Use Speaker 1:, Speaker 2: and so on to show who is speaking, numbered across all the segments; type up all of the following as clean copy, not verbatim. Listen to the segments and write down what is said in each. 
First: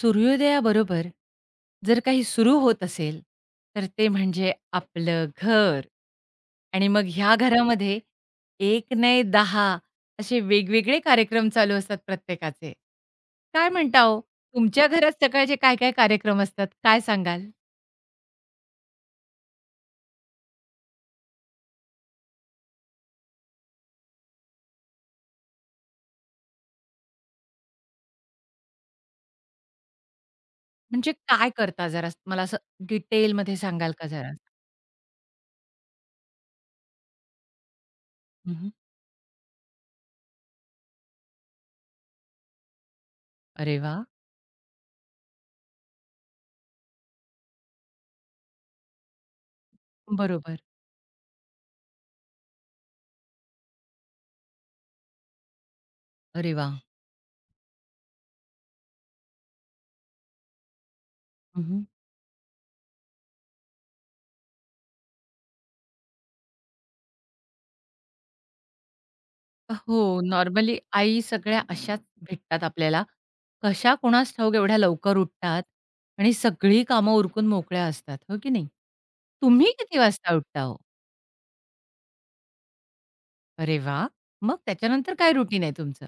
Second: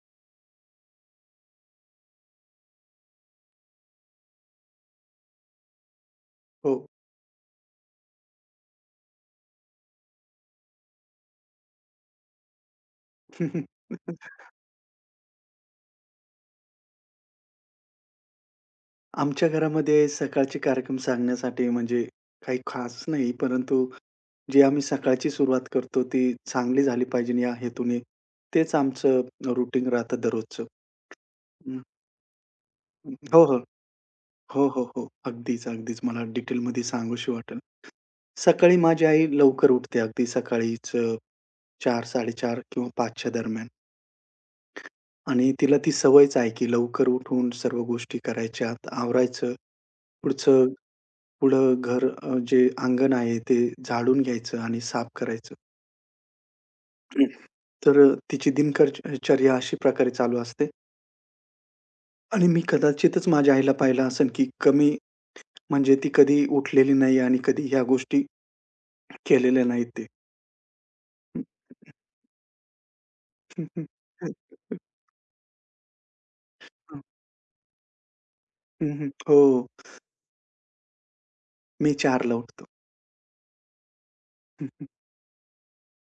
Speaker 1: सूर्योदयाबरोबर जर काही सुरू होत असेल, तर ते म्हणजे आपलं घर.
Speaker 2: हो.
Speaker 1: आणि मग ह्या घरामध्ये 1 नाही 10 असे वेगवेगळे कार्यक्रम चालू असतात प्रत्येकाचे. काय म्हणता ओ, तुमच्या घरात सकाळचे काय-काय कार्यक्रम असतात? काय सांगाल?
Speaker 2: आमच्या घरामध्ये सकाळचे कार्यक्रम सांगण्यासाठी म्हणजे काही खास नाही, परंतु जी आम्ही सकाळची सुरुवात करतो ती चांगली झाली पाहिजे या हेतूने तेच आमचं रुटीन राहतं दररोजचं.
Speaker 1: म्हणजे काय
Speaker 2: हं,
Speaker 1: करता जरा मला असं
Speaker 2: हो, हो.
Speaker 1: डिटेलमध्ये सांगाल का जरा?
Speaker 2: हो, हो, हो. अगदीच मला डिटेलमध्ये सांगूशी वाटेल.
Speaker 1: हं,
Speaker 2: सकाळी माझी आई लवकर उठते अगदी सकाळीच 4:00-4:30 किंवा 5:00च्या दरम्यान.
Speaker 1: अरे वाह!
Speaker 2: आणि तिला ती सवयच आहे, की लवकर उठून सर्व गोष्टी करायच्या, आवरायचं.
Speaker 1: बरोबर.
Speaker 2: पुढचं पुढं घर, जे अंगण आहे ते झाडून घ्यायचं आणि साफ करायचं.
Speaker 1: अरे वाह!
Speaker 2: तर तिची दिनकरचर्या अशा प्रकारे चालू असते आणि मी कदाचितच माझ्या आईला पाहिलं असेल, की कमी म्हणजे ती कधी उठलेली नाही आणि कधी ह्या गोष्टी केलेल्या नाहीत ते.
Speaker 1: हो, नॉर्मली आई सगळ्या अशाच भेटतात आपल्याला. कशा कुणास ठाऊक एवढ्या लवकर उठतात आणि सगळी कामं उरकून मोकळ्या असतात, हो की नाही?
Speaker 2: हं, हं. हो,
Speaker 1: तुम्ही किती वाजता उठता हो?
Speaker 2: मी 4:00 उठतो.
Speaker 1: अरे वा, मग
Speaker 2: हं, हं.
Speaker 1: त्याच्यानंतर काय रुटीन आहे तुमचं?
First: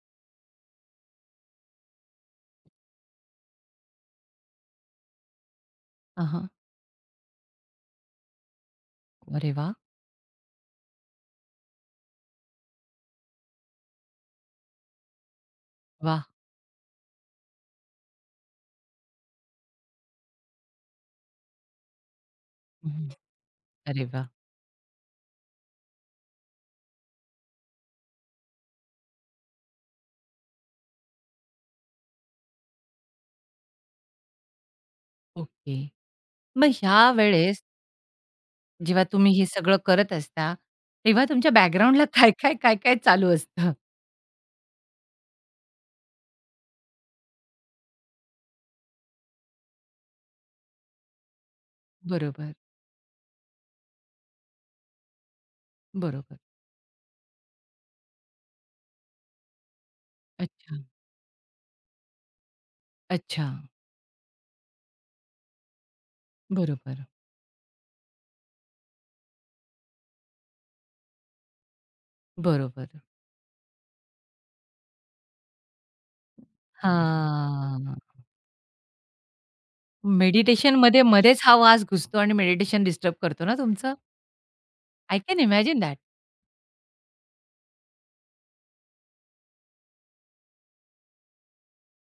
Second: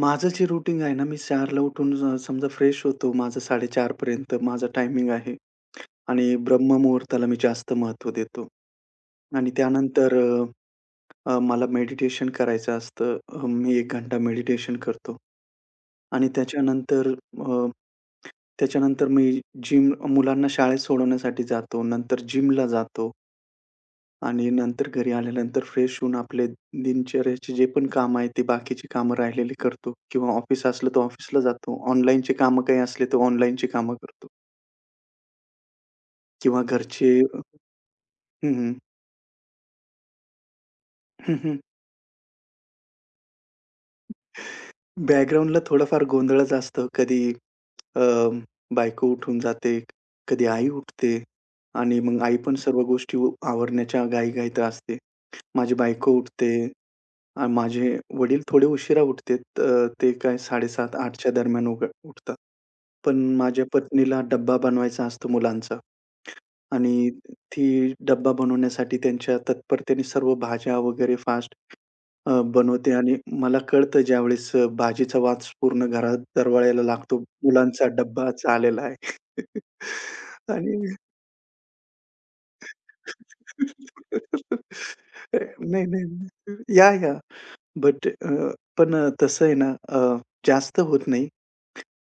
Speaker 2: माझं जे रुटीन आहे ना, मी 4:00 उठून समजा फ्रेश होतो. माझं 4:30 पर्यंत माझं टायमिंग आहे आणि
Speaker 1: हां,
Speaker 2: ब्रह्ममुहूर्ताला मी जास्त महत्त्व देतो. आणि
Speaker 1: अरे वा,
Speaker 2: त्यानंतर मला मेडिटेशन करायचं असतं. मी 1 घंटा मेडिटेशन करतो.
Speaker 1: वा,
Speaker 2: आणि अ, त्याच्यानंतर मी जिम मुलांना शाळेत सोडवण्यासाठी जातो. नंतर जिमला
Speaker 1: हं.
Speaker 2: जातो
Speaker 1: अरे वाह!
Speaker 2: आणि नंतर घरी आल्यानंतर फ्रेश होऊन आपले दिनचर्याचे जे पण कामं आहेत, ते बाकीची कामं राहिलेली करतो किंवा ऑफिस असलं तर ऑफिसला जातो. ऑनलाईनचे कामं काही असले तर ऑनलाईनची कामं करतो
Speaker 1: ओके.
Speaker 2: किंवा
Speaker 1: मग ह्या
Speaker 2: घरचे.
Speaker 1: वेळेस
Speaker 2: हं,
Speaker 1: जेव्हा तुम्ही हे सगळं करत असता, तेव्हा तुमच्या
Speaker 2: हं.
Speaker 1: बॅकग्राऊंडला काय, काय, काय, काय चालू असतं?
Speaker 2: बॅकग्राऊंडला थोडाफार गोंधळच असतं. कधी अ, बायको उठून जाते, कधी आई उठते आणि मग आई पण
Speaker 1: बरोबर,
Speaker 2: सर्व गोष्टी उ आवरण्याच्या घाईघाईत असते. माझी बायको
Speaker 1: बरोबर.
Speaker 2: उठते आणि माझे वडील थोडे उशिरा उठतेत. ते काय
Speaker 1: अच्छा,
Speaker 2: 7:30-8:00च्या दरम्यान उघ उठतात. पण
Speaker 1: अच्छा.
Speaker 2: माझ्या पत्नीला डब्बा बनवायचा असतो मुलांचा
Speaker 1: बरोबर,
Speaker 2: आणि ती डब्बा बनवण्यासाठी त्यांच्या तत्परतेने सर्व भाज्या वगैरे फास्ट
Speaker 1: बरोबर.
Speaker 2: बनवते. आणि मला कळतं ज्यावेळेस भाजीचा वास पूर्ण घरात दरवळायला लागतो. मुलांचा
Speaker 1: हां.
Speaker 2: डब्बा आलेला आहे. आणि
Speaker 1: मेडिटेशनमध्ये मध्येच हा वास घुसतो आणि मेडिटेशन डिस्टर्ब करतो ना तुमचं? आय कॅन इमॅजिन
Speaker 2: नाही,
Speaker 1: दॅट.
Speaker 2: नाही, नाही. या, या. बट अ, पण तसं आहे ना, जास्त होत नाही.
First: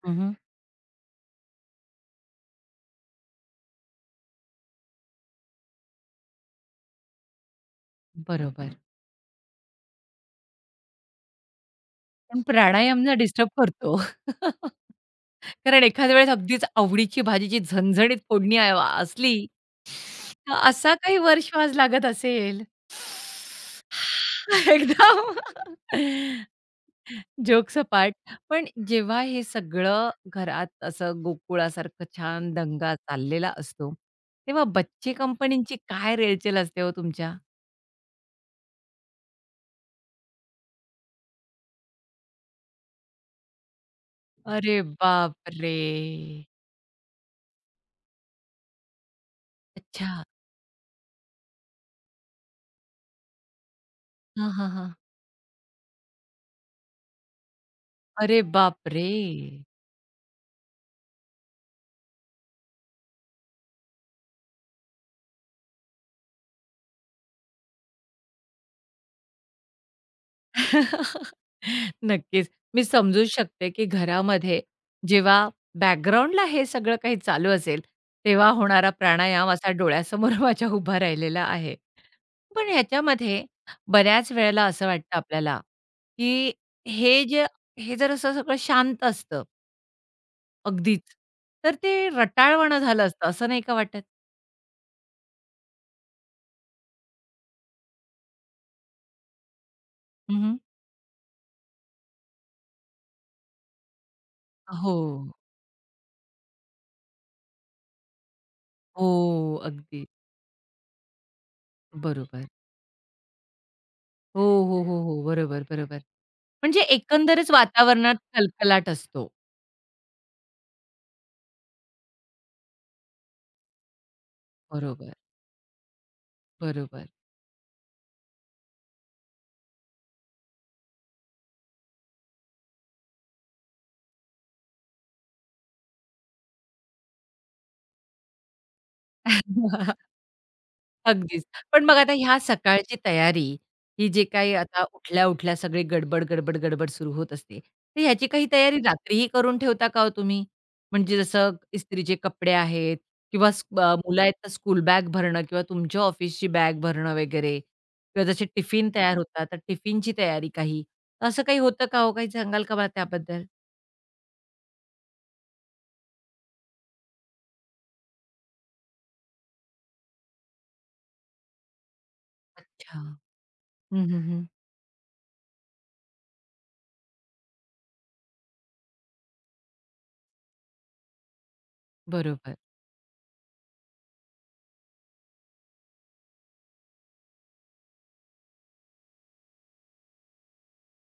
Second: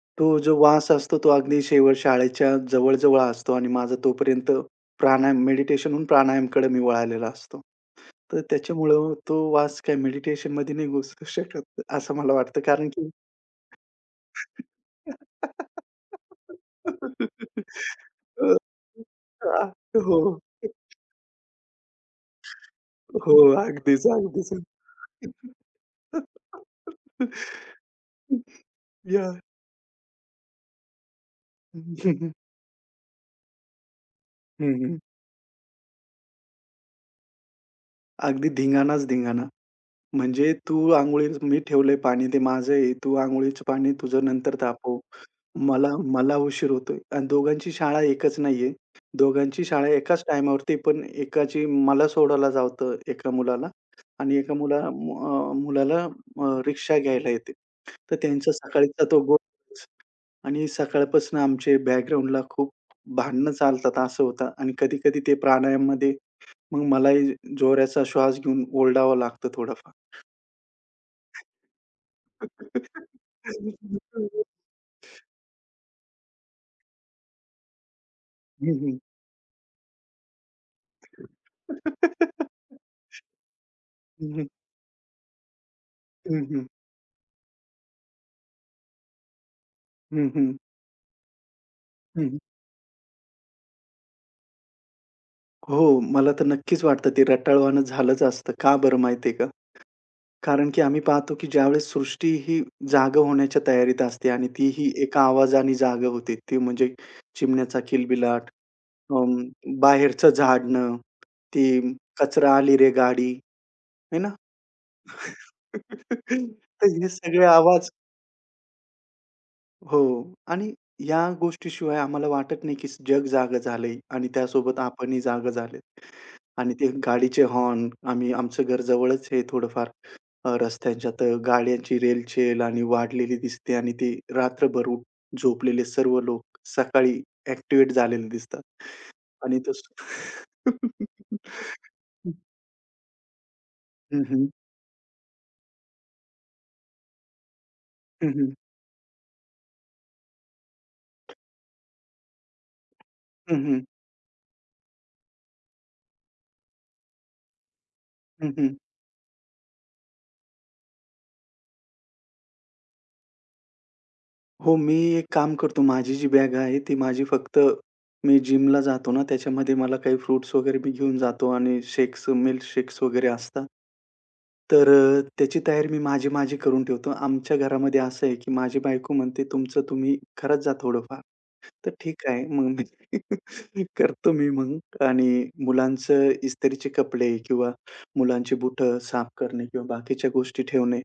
Speaker 1: हं, हं.
Speaker 2: तो जो वास असतो तो अगदी शेवट शाळेच्या जवळ-जवळ असतो आणि माझा तोपर्यंत प्राणायाम मेडिटेशनहून प्राणायामकडे मी वळालेला असतो. तर
Speaker 1: बरोबर.
Speaker 2: त्याच्यामुळं तो वास काय मेडिटेशनमध्ये नाही घुसू शकत असं मला
Speaker 1: पण
Speaker 2: वाटतं. कारण
Speaker 1: प्राणायाम
Speaker 2: की
Speaker 1: ना डिस्टर्ब करतो. कारण एखाद्या वेळेस अगदीच आवडीची भाजीची झणझणीत
Speaker 2: अ,
Speaker 1: फोडणी असली,
Speaker 2: आ, हो.
Speaker 1: तर असा काही वर्षवास लागत असेल.
Speaker 2: हो, अगदीच.
Speaker 1: एकदम जोक्स अपार्ट. पण जेव्हा
Speaker 2: यार.
Speaker 1: हे सगळं घरात असं
Speaker 2: हं,
Speaker 1: गोकुळासारखं
Speaker 2: हं.
Speaker 1: छान दंगा चाललेला असतो, तेव्हा
Speaker 2: हं, हं.
Speaker 1: बच्चे कंपनीची काय रेलचेल असते हो तुमच्या?
Speaker 2: अगदी धिंगाणाच धिंगाणा. म्हणजे तू अंघोळीस मी ठेवलंय पाणी ते माझं आहे. तू अंघोळीचं पाणी तुझं नंतर
Speaker 1: अरे
Speaker 2: तापव.
Speaker 1: बाप रे,
Speaker 2: मला मला उशीर होतोय आणि दोघांची शाळा एकच नाहीये. दोघांची शाळा
Speaker 1: अच्छा.
Speaker 2: एकाच टाईमावरती पण एकाची मला सोडायला जातं एका मुलाला. आणि
Speaker 1: हां, हां, हां.
Speaker 2: मुलाला रिक्षा घ्यायला येते. तर
Speaker 1: अरे
Speaker 2: त्यांचा
Speaker 1: बाप
Speaker 2: सकाळीचा
Speaker 1: रे,
Speaker 2: तो गोल. आणि सकाळपासून आमचे बॅकग्राऊंडला खूप भांडणं चालतात असं होतं आणि कधी-कधी ते प्राणायाममध्ये मग मलाही जोराचा श्वास घेऊन ओरडावं लागतं थोडंफार.
Speaker 1: नक्कीच. मी समजू
Speaker 2: हं,
Speaker 1: शकते, की
Speaker 2: हं.
Speaker 1: घरामध्ये जेव्हा बॅकग्राऊंडला हे सगळं काही चालू असेल, तेव्हा
Speaker 2: हं,
Speaker 1: होणारा
Speaker 2: हं.
Speaker 1: प्राणायाम असा डोळ्यासमोर माझ्या उभा राहिलेला आहे. पण ह्याच्यामध्ये
Speaker 2: हं,
Speaker 1: बऱ्याच
Speaker 2: हं.
Speaker 1: वेळेला असं वाटतं आपल्याला, की
Speaker 2: हं,
Speaker 1: हे जे हे जर असं सगळं शांत असतं
Speaker 2: हं.
Speaker 1: अगदीच, तर ते
Speaker 2: हं,
Speaker 1: रटाळवाणं झालं असतं, असं नाही का वाटत?
Speaker 2: हो, मला तर नक्कीच वाटतं ते रटाळवाणं झालंच असतं. का बरं माहिती का?
Speaker 1: हं,
Speaker 2: कारण की आम्ही पाहतो की ज्यावेळेस सृष्टी ही जागं होण्याच्या तयारीत असते आणि तीही
Speaker 1: हो.
Speaker 2: एका आवाजाने जागं होते. ती म्हणजे चिमण्याचा किलबिलाट,
Speaker 1: हो, अगदी.
Speaker 2: बाहेरचं झाडणं, ती
Speaker 1: बरोबर.
Speaker 2: कचरा आली रे गाडी, है ना?
Speaker 1: हो, हो, हो, हो. बरोबर, बरोबर. म्हणजे
Speaker 2: तर हे सगळे
Speaker 1: एकंदरच
Speaker 2: आवाज.
Speaker 1: वातावरणात कलकलाट असतो.
Speaker 2: हो. आणि या गोष्टीशिवाय आम्हाला वाटत नाही, की जग जागं झालंय आणि त्यासोबत
Speaker 1: बरोबर,
Speaker 2: आपणही जागं झालेत. आणि ते
Speaker 1: बरोबर.
Speaker 2: गाडीचे हॉर्न आम्ही आमचं घर जवळच आहे थोडंफार. रस्त्यांच्या तर गाड्यांची रेलचेल आणि वाढलेली दिसते आणि ते रात्रभर उठ झोपलेले सर्व लोक सकाळी ॲक्टिव्हेट झालेले दिसतात. आणि तसं
Speaker 1: अगदीच. पण बघा आता ह्या सकाळची तयारी, ही
Speaker 2: हं,
Speaker 1: जी
Speaker 2: हं,
Speaker 1: काही आता उठल्या-उठल्या सगळी गडबड, गडबड, गडबड सुरू होत असते. तर ह्याची
Speaker 2: हं,
Speaker 1: काही
Speaker 2: हं,
Speaker 1: तयारी रात्रीही करून ठेवता का हो तुम्ही? म्हणजे जसं इस्त्रीचे कपडे आहेत किंवा
Speaker 2: हं, हं.
Speaker 1: मुलं आहेत तर स्कूल बॅग भरणं किंवा तुमच्या ऑफिसची बॅग भरणं वगैरे किंवा जसे टिफिन तयार होतात, तर टिफिनची तयारी काही. असं काही होतं का हो? काही सांगाल का मला त्याबद्दल?
Speaker 2: हो, मी एक काम करतो. माझी जी बॅग आहे, ती माझी फक्त मी जिमला जातो ना, त्याच्यामध्ये मला काही फ्रुट्स वगैरे मी घेऊन जातो आणि शेक्स, मिल्क
Speaker 1: अच्छा.
Speaker 2: शेक्स
Speaker 1: हं,
Speaker 2: वगैरे असतात.
Speaker 1: हं, हं.
Speaker 2: तर त्याची तयारी मी माझी-माझी करून ठेवतो. आमच्या घरामध्ये असं आहे, की माझी बायको म्हणते, "तुमचं तुम्ही करत जा थोडंफार." तर ठीक आहे,
Speaker 1: बरोबर,
Speaker 2: मग मी करतो मी मग. आणि मुलांचं इस्त्रीचे कपडे किंवा मुलांची बुटं साफ करणे किंवा बाकीच्या गोष्टी ठेवणे,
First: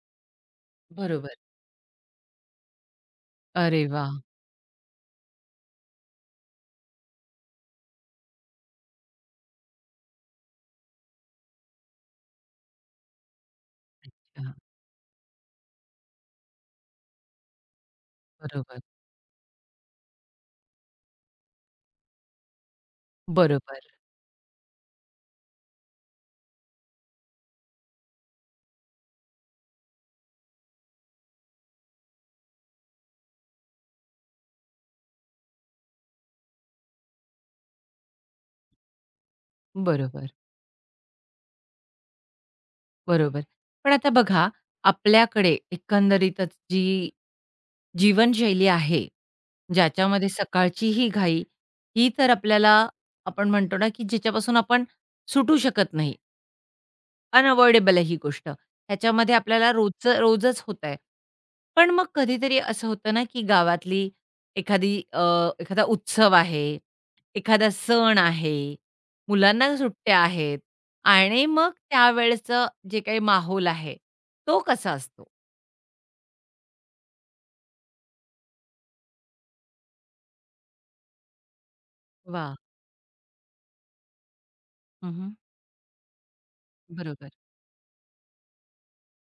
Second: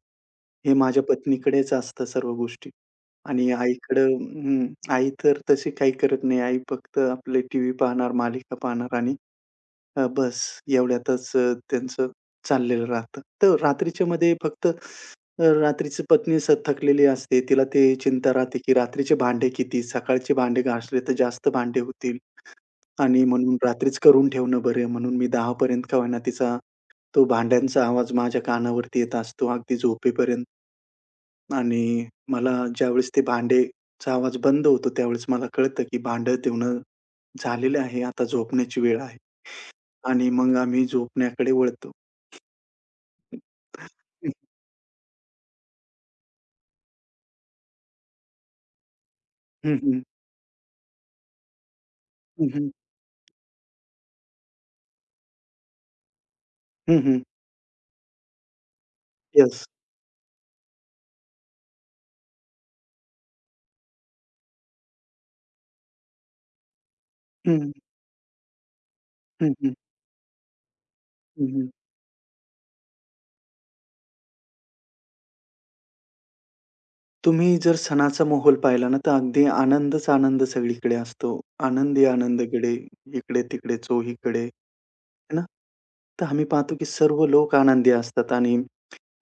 Speaker 2: हे माझ्या
Speaker 1: बरोबर.
Speaker 2: पत्नीकडेच असतं सर्व गोष्टी. आणि
Speaker 1: अरे
Speaker 2: आईकडं
Speaker 1: वाह!
Speaker 2: हं, आई तर तशी काही करत नाही. आई फक्त आपले टीव्ही पाहणार, मालिका पाहणार आणि बस एवढ्यातच त्यांचं चाललेलं राहतं. तर रात्रीच्यामध्ये
Speaker 1: अच्छा.
Speaker 2: फक्त रात्रीची पत्नी स थकलेली असते. तिला ते चिंता राहते, की
Speaker 1: बरोबर,
Speaker 2: रात्रीचे भांडे किती? सकाळचे भांडे घासले तर जास्त भांडे होतील आणि म्हणून
Speaker 1: बरोबर,
Speaker 2: रात्रीच करून ठेवणं बरे म्हणून मी 10 पर्यंत का होईना तिचा तो भांड्यांचा आवाज माझ्या कानावरती येत असतो अगदी झोपेपर्यंत. आणि मला ज्यावेळेस ते भांडेचा आवाज बंद होतो, त्यावेळेस मला कळतं, की भांडं धुणं झालेलं आहे. आता झोपण्याची वेळ आहे
Speaker 1: बरोबर,
Speaker 2: आणि मग आम्ही झोपण्याकडे वळतो.
Speaker 1: बरोबर. पण आता बघा, आपल्याकडे एकंदरीतच जी जीवनशैली आहे,
Speaker 2: हं, हं.
Speaker 1: ज्याच्यामध्ये सकाळची ही घाई, ही तर
Speaker 2: हं, हं.
Speaker 1: आपल्याला आपण म्हणतो ना, की ज्याच्यापासून आपण सुटू शकत नाही.
Speaker 2: हं, हं.
Speaker 1: अनअव्हॉइडेबल आहे ही गोष्ट. ह्याच्यामध्ये
Speaker 2: येस.
Speaker 1: आपल्याला रोजचं रोजच होतंय. पण मग कधीतरी असं होतं ना, की गावातली एखादी अ, एखादा उत्सव आहे, एखादा
Speaker 2: हं.
Speaker 1: सण आहे,
Speaker 2: हं, हं.
Speaker 1: मुलांना सुट्ट्या आहेत आणि
Speaker 2: हं, हं.
Speaker 1: मग त्यावेळचं जे काही माहोल आहे, तो कसा असतो?
Speaker 2: तुम्ही जर सणाचा माहोल पाहिला ना, तर अगदी आनंदच आनंद सगळीकडे असतो. आनंदी आनंद
Speaker 1: वाह!
Speaker 2: इकडे, इकडे-तिकडे, चोहीकडे,
Speaker 1: हं,
Speaker 2: है ना? तर आम्ही पाहतो, की सर्व
Speaker 1: बरोबर,
Speaker 2: लोक आनंदी असतात आणि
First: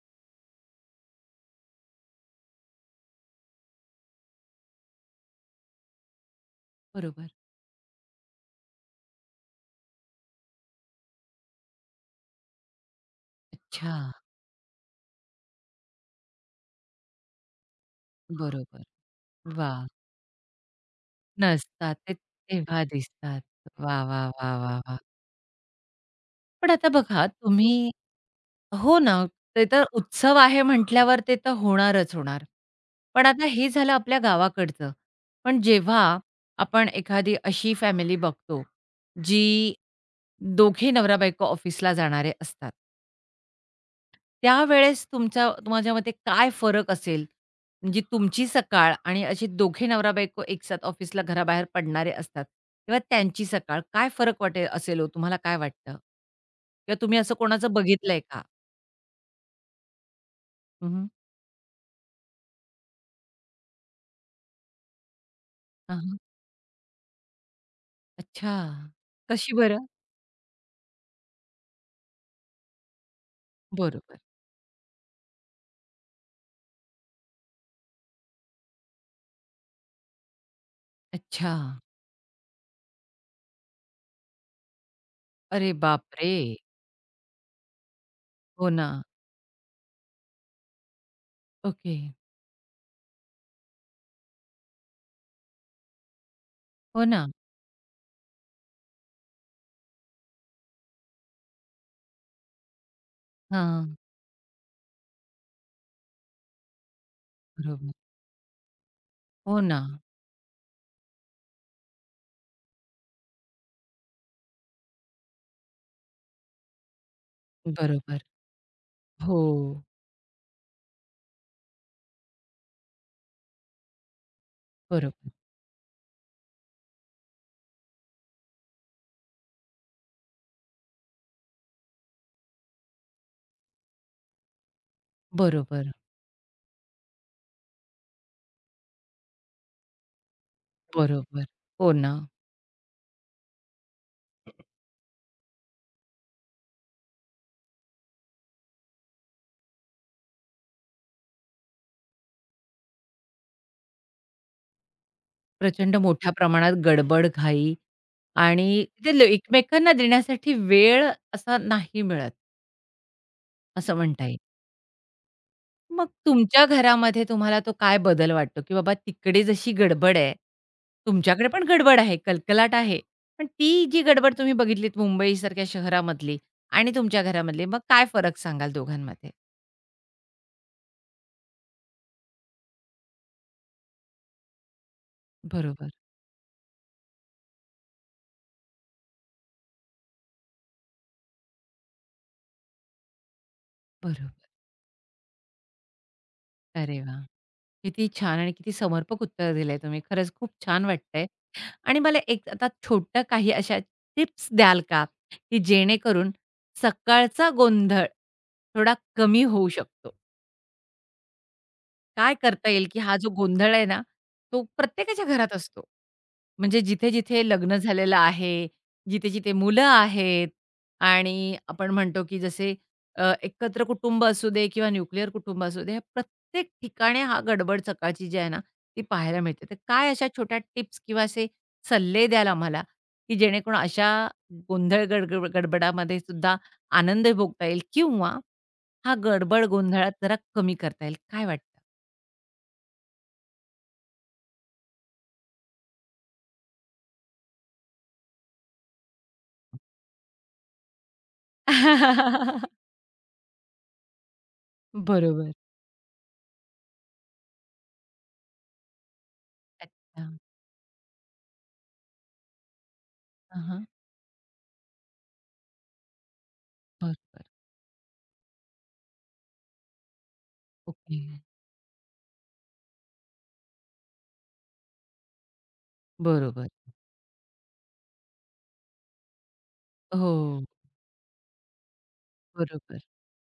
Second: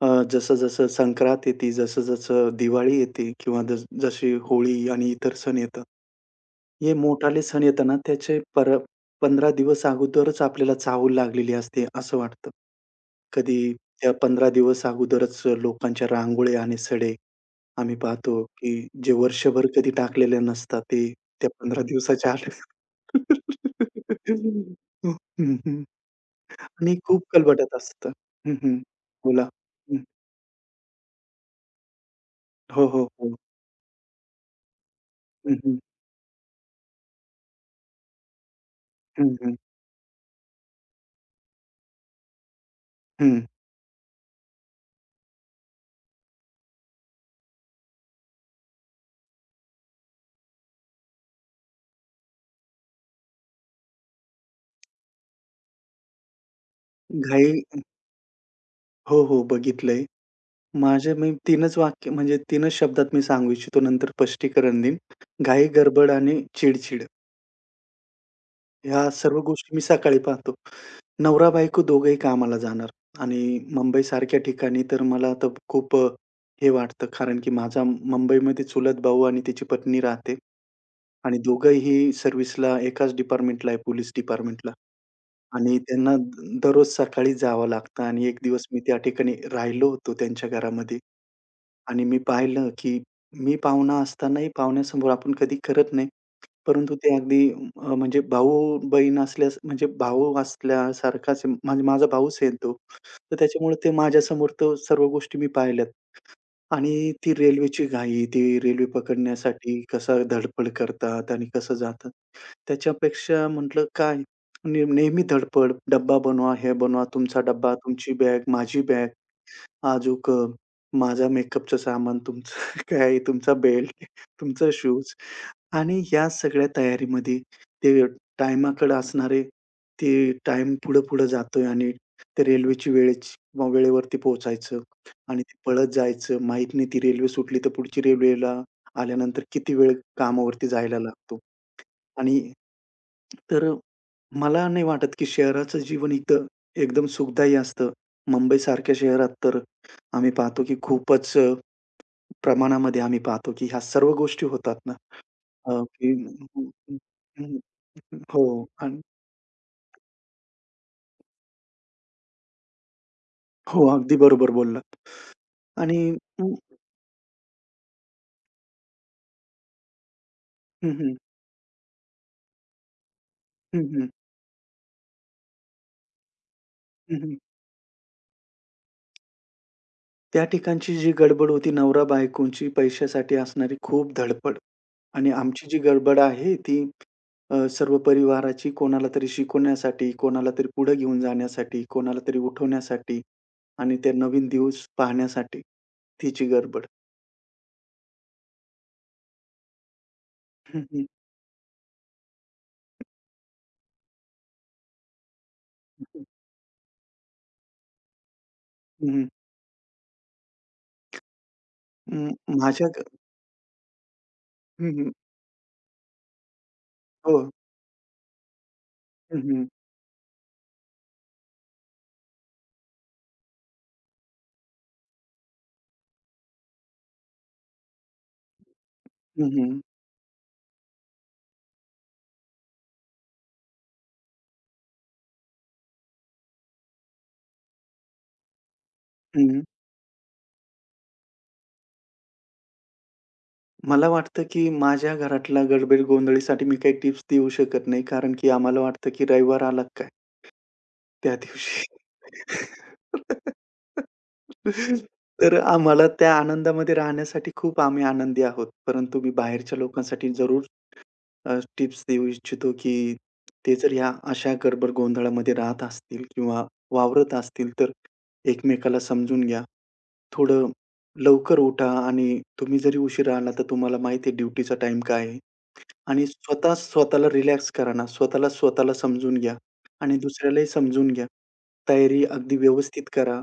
Speaker 2: अ, जसं-जसं संक्रांत येते, जसं-जसं दिवाळी येते किंवा जस जशी होळी आणि इतर सण येतात. हे
Speaker 1: बरोबर.
Speaker 2: मोठाले सण येताना त्याचे पर 15 दिवस अगोदरच आपल्याला चाहूल लागलेली असते असं वाटतं. कधी त्या
Speaker 1: अच्छा.
Speaker 2: 15 दिवस अगोदरच लोकांच्या रांगोळ्या आणि सडे आम्ही पाहतो,
Speaker 1: बरोबर.
Speaker 2: की जे वर्षभर
Speaker 1: वाह!
Speaker 2: कधी टाकलेले नसतात ते त्या 15
Speaker 1: नसतात ते
Speaker 2: दिवसाच्या
Speaker 1: तेव्हा
Speaker 2: आत
Speaker 1: दिसतात. वाह, वाह, वाह, वाह, वाह!
Speaker 2: हं, हं,
Speaker 1: पण आता
Speaker 2: आणि खूप
Speaker 1: बघा
Speaker 2: खलबटत
Speaker 1: तुम्ही
Speaker 2: असतं. हं, हं.
Speaker 1: हो ना,
Speaker 2: बोला.
Speaker 1: ते तर
Speaker 2: हं.
Speaker 1: उत्सव आहे म्हटल्यावर ते तर होणारच होणार.
Speaker 2: हो, हो,
Speaker 1: पण
Speaker 2: हो.
Speaker 1: आता हे झालं आपल्या गावाकडचं.
Speaker 2: हं,
Speaker 1: पण
Speaker 2: हं.
Speaker 1: जेव्हा आपण एखादी अशी फॅमिली बघतो,
Speaker 2: हं, हं,
Speaker 1: जी दोघे नवरा-बायको ऑफिसला जाणारे असतात.
Speaker 2: हं.
Speaker 1: त्यावेळेस तुमच्या तुमच्या मते काय फरक असेल? म्हणजे तुमची सकाळ आणि असे दोघे नवरा-बायको एकसाथ ऑफिसला घराबाहेर पडणारे असतात, तेव्हा त्यांची सकाळ काय फरक वाटेल असेल हो? तुम्हाला काय वाटतं? किंवा तुम्ही असं
Speaker 2: घाई.
Speaker 1: कोणाचं बघितलंय का?
Speaker 2: हो, हो. बघितलंय.
Speaker 1: हं,
Speaker 2: माझे मी 3च वाक्य म्हणजे 3च शब्दात मी सांगू इच्छितो. नंतर स्पष्टीकरण देईन. घाई, गडबड आणि चिड-चिड
Speaker 1: अच्छा.
Speaker 2: ह्या सर्व
Speaker 1: कशी
Speaker 2: गोष्टी मी
Speaker 1: बरं?
Speaker 2: सकाळी पाहतो. नवरा-बायको दोघंही कामाला जाणार आणि
Speaker 1: बरोबर.
Speaker 2: मुंबईसारख्या ठिकाणी तर मला तर खूप हे वाटतं कारण की माझा मुंबईमध्ये चुलत भाऊ आणि त्याची पत्नी राहते. आणि
Speaker 1: अच्छा.
Speaker 2: दोघंही सर्व्हिसला एकाच डिपार्टमेंटला आहे, पोलीस डिपार्टमेंटला.
Speaker 1: अरे
Speaker 2: आणि त्यांना
Speaker 1: बापरे!
Speaker 2: दररोज सकाळी जावं लागतं आणि एक दिवस
Speaker 1: हो
Speaker 2: मी
Speaker 1: ना.
Speaker 2: त्या ठिकाणी राहिलो होतो त्यांच्या घरामध्ये.
Speaker 1: ओके.
Speaker 2: आणि मी पाहिलं, की मी पाहुणा असतानाही पाहुण्यासमोर आपण कधी करत नाही. परंतु
Speaker 1: हो
Speaker 2: ते
Speaker 1: ना.
Speaker 2: अगदी म्हणजे भाऊ-बहीण असल्यास म्हणजे भाऊ असल्यासारखाच आहे. म्हणजे माझा भाऊच आहे तो. तर त्याच्यामुळे ते
Speaker 1: हां.
Speaker 2: माझ्यासमोर तर सर्व गोष्टी मी पाहिल्यात. आणि ती रेल्वेची
Speaker 1: बरोबर.
Speaker 2: घाई, ती रेल्वे
Speaker 1: हो ना.
Speaker 2: पकडण्यासाठी कसा धडपड करतात आणि कसं जातात. त्याच्यापेक्षा म्हटलं काय, नेहमी धडपड, डब्बा बनवा, हे बनवा, तुमचा डब्बा, तुमची
Speaker 1: बरोबर.
Speaker 2: बॅग, माझी बॅग.
Speaker 1: हो.
Speaker 2: अजूक अ, माझा मेकअपचं सामान, तुमचं काय, तुमचा बेल्ट, तुमचा शूज.
Speaker 1: बरोबर.
Speaker 2: आणि या सगळ्या तयारीमध्ये ते टाईमाकडे असणारे ते टाईम पुढं-पुढं जातोय आणि त्या रेल्वेची वेळेची किंवा वेळेवरती पोहोचायचं आणि ते पळत
Speaker 1: बरोबर.
Speaker 2: जायचं. माहीत नाही ती रेल्वे सुटली तर पुढची रेल्वेला आल्यानंतर किती वेळ कामावरती जायला लागतो.
Speaker 1: बरोबर. हो ना.
Speaker 2: आणि तर मला नाही वाटत, की शहराचं जीवन इथं एकदम सुखदायी असतं. मुंबईसारख्या शहरात तर आम्ही पाहतो, की खूपच प्रमाणामध्ये आम्ही पाहतो, की ह्या सर्व गोष्टी होतात ना,
Speaker 1: प्रचंड
Speaker 2: की
Speaker 1: मोठ्या प्रमाणात गडबड, घाई
Speaker 2: हो.
Speaker 1: आणि
Speaker 2: आणि
Speaker 1: ते ल एकमेकांना देण्यासाठी वेळ असा नाही मिळत,
Speaker 2: हो,
Speaker 1: असं
Speaker 2: अगदी
Speaker 1: म्हणता
Speaker 2: बरोबर बोललात. आणि
Speaker 1: मग
Speaker 2: हं,
Speaker 1: तुमच्या घरामध्ये तुम्हाला तो काय बदल वाटतो, की बाबा तिकडे जशी गडबड आहे,
Speaker 2: हं, हं,
Speaker 1: तुमच्याकडे पण गडबड आहे, कलकलाट आहे. पण
Speaker 2: हं,
Speaker 1: ती जी
Speaker 2: हं.
Speaker 1: गडबड तुम्ही बघितलीत मुंबईसारख्या शहरामधली आणि तुमच्या घरामधली, मग काय फरक सांगाल दोघांमध्ये?
Speaker 2: त्या ठिकाणची जी गडबड होती नवरा-बायकोंची पैशासाठी असणारी खूप धडपड आणि आमची जी
Speaker 1: बरोबर,
Speaker 2: गडबड आहे ती सर्व परिवाराची कोणाला तरी शिकवण्यासाठी, कोणाला तरी पुढे घेऊन जाण्यासाठी, कोणाला तरी उठवण्यासाठी आणि ते
Speaker 1: बरोबर.
Speaker 2: नवीन दिवस पाहण्यासाठी तिची गडबड.
Speaker 1: अरे वाह! किती छान आणि किती समर्पक उत्तर दिलंय तुम्ही. खरंच खूप
Speaker 2: हं,
Speaker 1: छान
Speaker 2: हं,
Speaker 1: वाटतंय आणि मला एक आता छोट्या काही अशा टिप्स द्याल का, की
Speaker 2: हं,
Speaker 1: जेणेकरून सकाळचा गोंधळ थोडा
Speaker 2: हं,
Speaker 1: कमी होऊ शकतो?
Speaker 2: हं.
Speaker 1: काय करता
Speaker 2: माझ्या
Speaker 1: येईल, की
Speaker 2: घ
Speaker 1: हा जो गोंधळ आहे ना, तो
Speaker 2: हं, हं.
Speaker 1: प्रत्येकाच्या घरात असतो. म्हणजे
Speaker 2: हो.
Speaker 1: जिथे-जिथे लग्न झालेलं आहे,
Speaker 2: हं,
Speaker 1: जिथे-जिथे
Speaker 2: हं.
Speaker 1: मुलं आहेत आणि आपण म्हणतो, की जसे एकत्र कुटुंब असू दे किंवा न्यूक्लिअर कुटुंब असू दे, ह्या प्रत्येक ठिकाणी हा गडबड सकाळची जी आहे ना, ती पाहायला
Speaker 2: हं,
Speaker 1: मिळते. तर
Speaker 2: हं.
Speaker 1: काय अशा छोट्या टिप्स किंवा असे सल्ले द्याल आम्हाला, की जेणेकरून अशा गोंधळ गडगड गडबडामध्ये सुद्धा आनंद भोगता येईल किंवा हा
Speaker 2: हं.
Speaker 1: गडबड गोंधळात जरा कमी करता येईल, काय वाटतं?
Speaker 2: मला वाटतं की माझ्या घरातल्या गडबड गोंधळीसाठी मी काही टिप्स देऊ शकत नाही कारण की आम्हाला वाटतं की रविवार आला काय? त्या दिवशी. तर
Speaker 1: बरोबर.
Speaker 2: आम्हाला त्या आनंदामध्ये राहण्यासाठी खूप आम्ही आनंदी आहोत. परंतु मी बाहेरच्या
Speaker 1: अच्छा.
Speaker 2: लोकांसाठी जरूर टिप्स देऊ इच्छितो, की ते
Speaker 1: हां,
Speaker 2: जर ह्या अशा गडबड गोंधळामध्ये राहत असतील किंवा वावरत
Speaker 1: बरोबर.
Speaker 2: असतील, तर एकमेकाला समजून घ्या. थोडं
Speaker 1: ओके.
Speaker 2: लवकर उठा आणि तुम्ही जरी उशिरा आला, तर तुम्हाला माहिती आहे ड्युटीचा टाईम काय आहे. आणि
Speaker 1: बरोबर.
Speaker 2: स्वतः स्वतःला रिलॅक्स करा ना. स्वतःला स्वतःला समजून घ्या आणि
Speaker 1: हो.
Speaker 2: दुसऱ्यालाही समजून घ्या. तयारी अगदी
Speaker 1: बरोबर,
Speaker 2: व्यवस्थित करा.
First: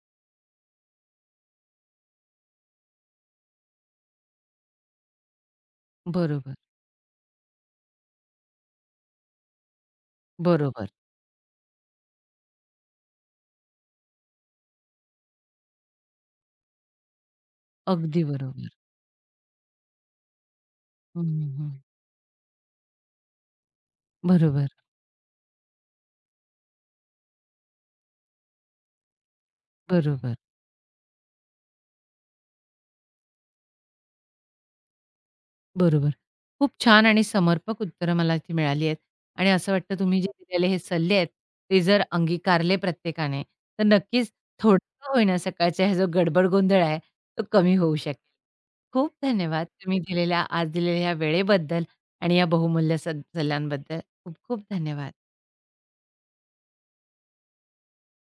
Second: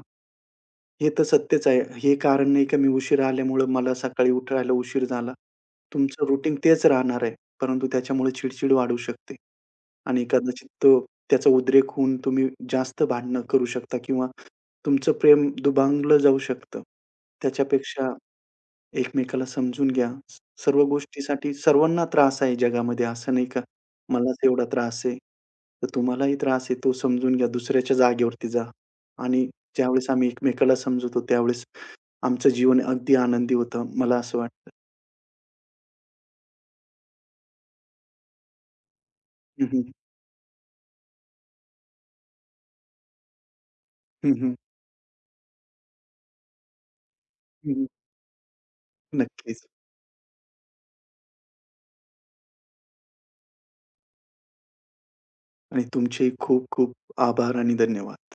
Speaker 2: हे तर सत्यच आहे. हे कारण नाही का मी उशिरा आल्यामुळं मला सकाळी उठायला उशीर झाला. तुमचं रुटीन
Speaker 1: बरोबर,
Speaker 2: तेच राहणार आहे. परंतु त्याच्यामुळे चिड-चिड वाढू शकते आणि कदाचित
Speaker 1: बरोबर.
Speaker 2: तो त्याचा उद्रेक होऊन तुम्ही जास्त भांडणं करू शकता किंवा तुमचं प्रेम दुभांगलं जाऊ शकतं. त्याच्यापेक्षा
Speaker 1: अगदी बरोबर.
Speaker 2: एकमेकाला समजून घ्या. सर्व
Speaker 1: हं,
Speaker 2: गोष्टीसाठी
Speaker 1: हं,
Speaker 2: सर्वांना त्रास आहे जगामध्ये. असं नाही का मलाच एवढा
Speaker 1: बरोबर,
Speaker 2: त्रास आहे, तर तुम्हालाही त्रास आहे तो समजून घ्या. दुसऱ्याच्या जागेवरती जा आणि ज्यावेळेस आम्ही
Speaker 1: बरोबर,
Speaker 2: एकमेकाला समजवतो त्यावेळेस आमचं जीवन अगदी आनंदी होतं, मला असं वाटतं.
Speaker 1: बरोबर. खूप छान आणि समर्पक उत्तरं मला ती मिळाली आहेत आणि
Speaker 2: हं,
Speaker 1: असं
Speaker 2: हं.
Speaker 1: वाटतं तुम्ही जे दिलेले हे सल्ले आहेत, ते जर अंगीकारले प्रत्येकाने, तर नक्कीच
Speaker 2: हं, हं.
Speaker 1: थोडं का होईना सकाळचा हा जो गडबड गोंधळ आहे, तो कमी होऊ शकेल. खूप
Speaker 2: नक्कीच.
Speaker 1: धन्यवाद तुम्ही दिलेल्या आज दिलेल्या या वेळेबद्दल आणि या बहुमूल्य सल्ल्यांबद्दल खूप खूप धन्यवाद.
Speaker 2: आणि तुमचेही खूप खूप आभार आणि धन्यवाद.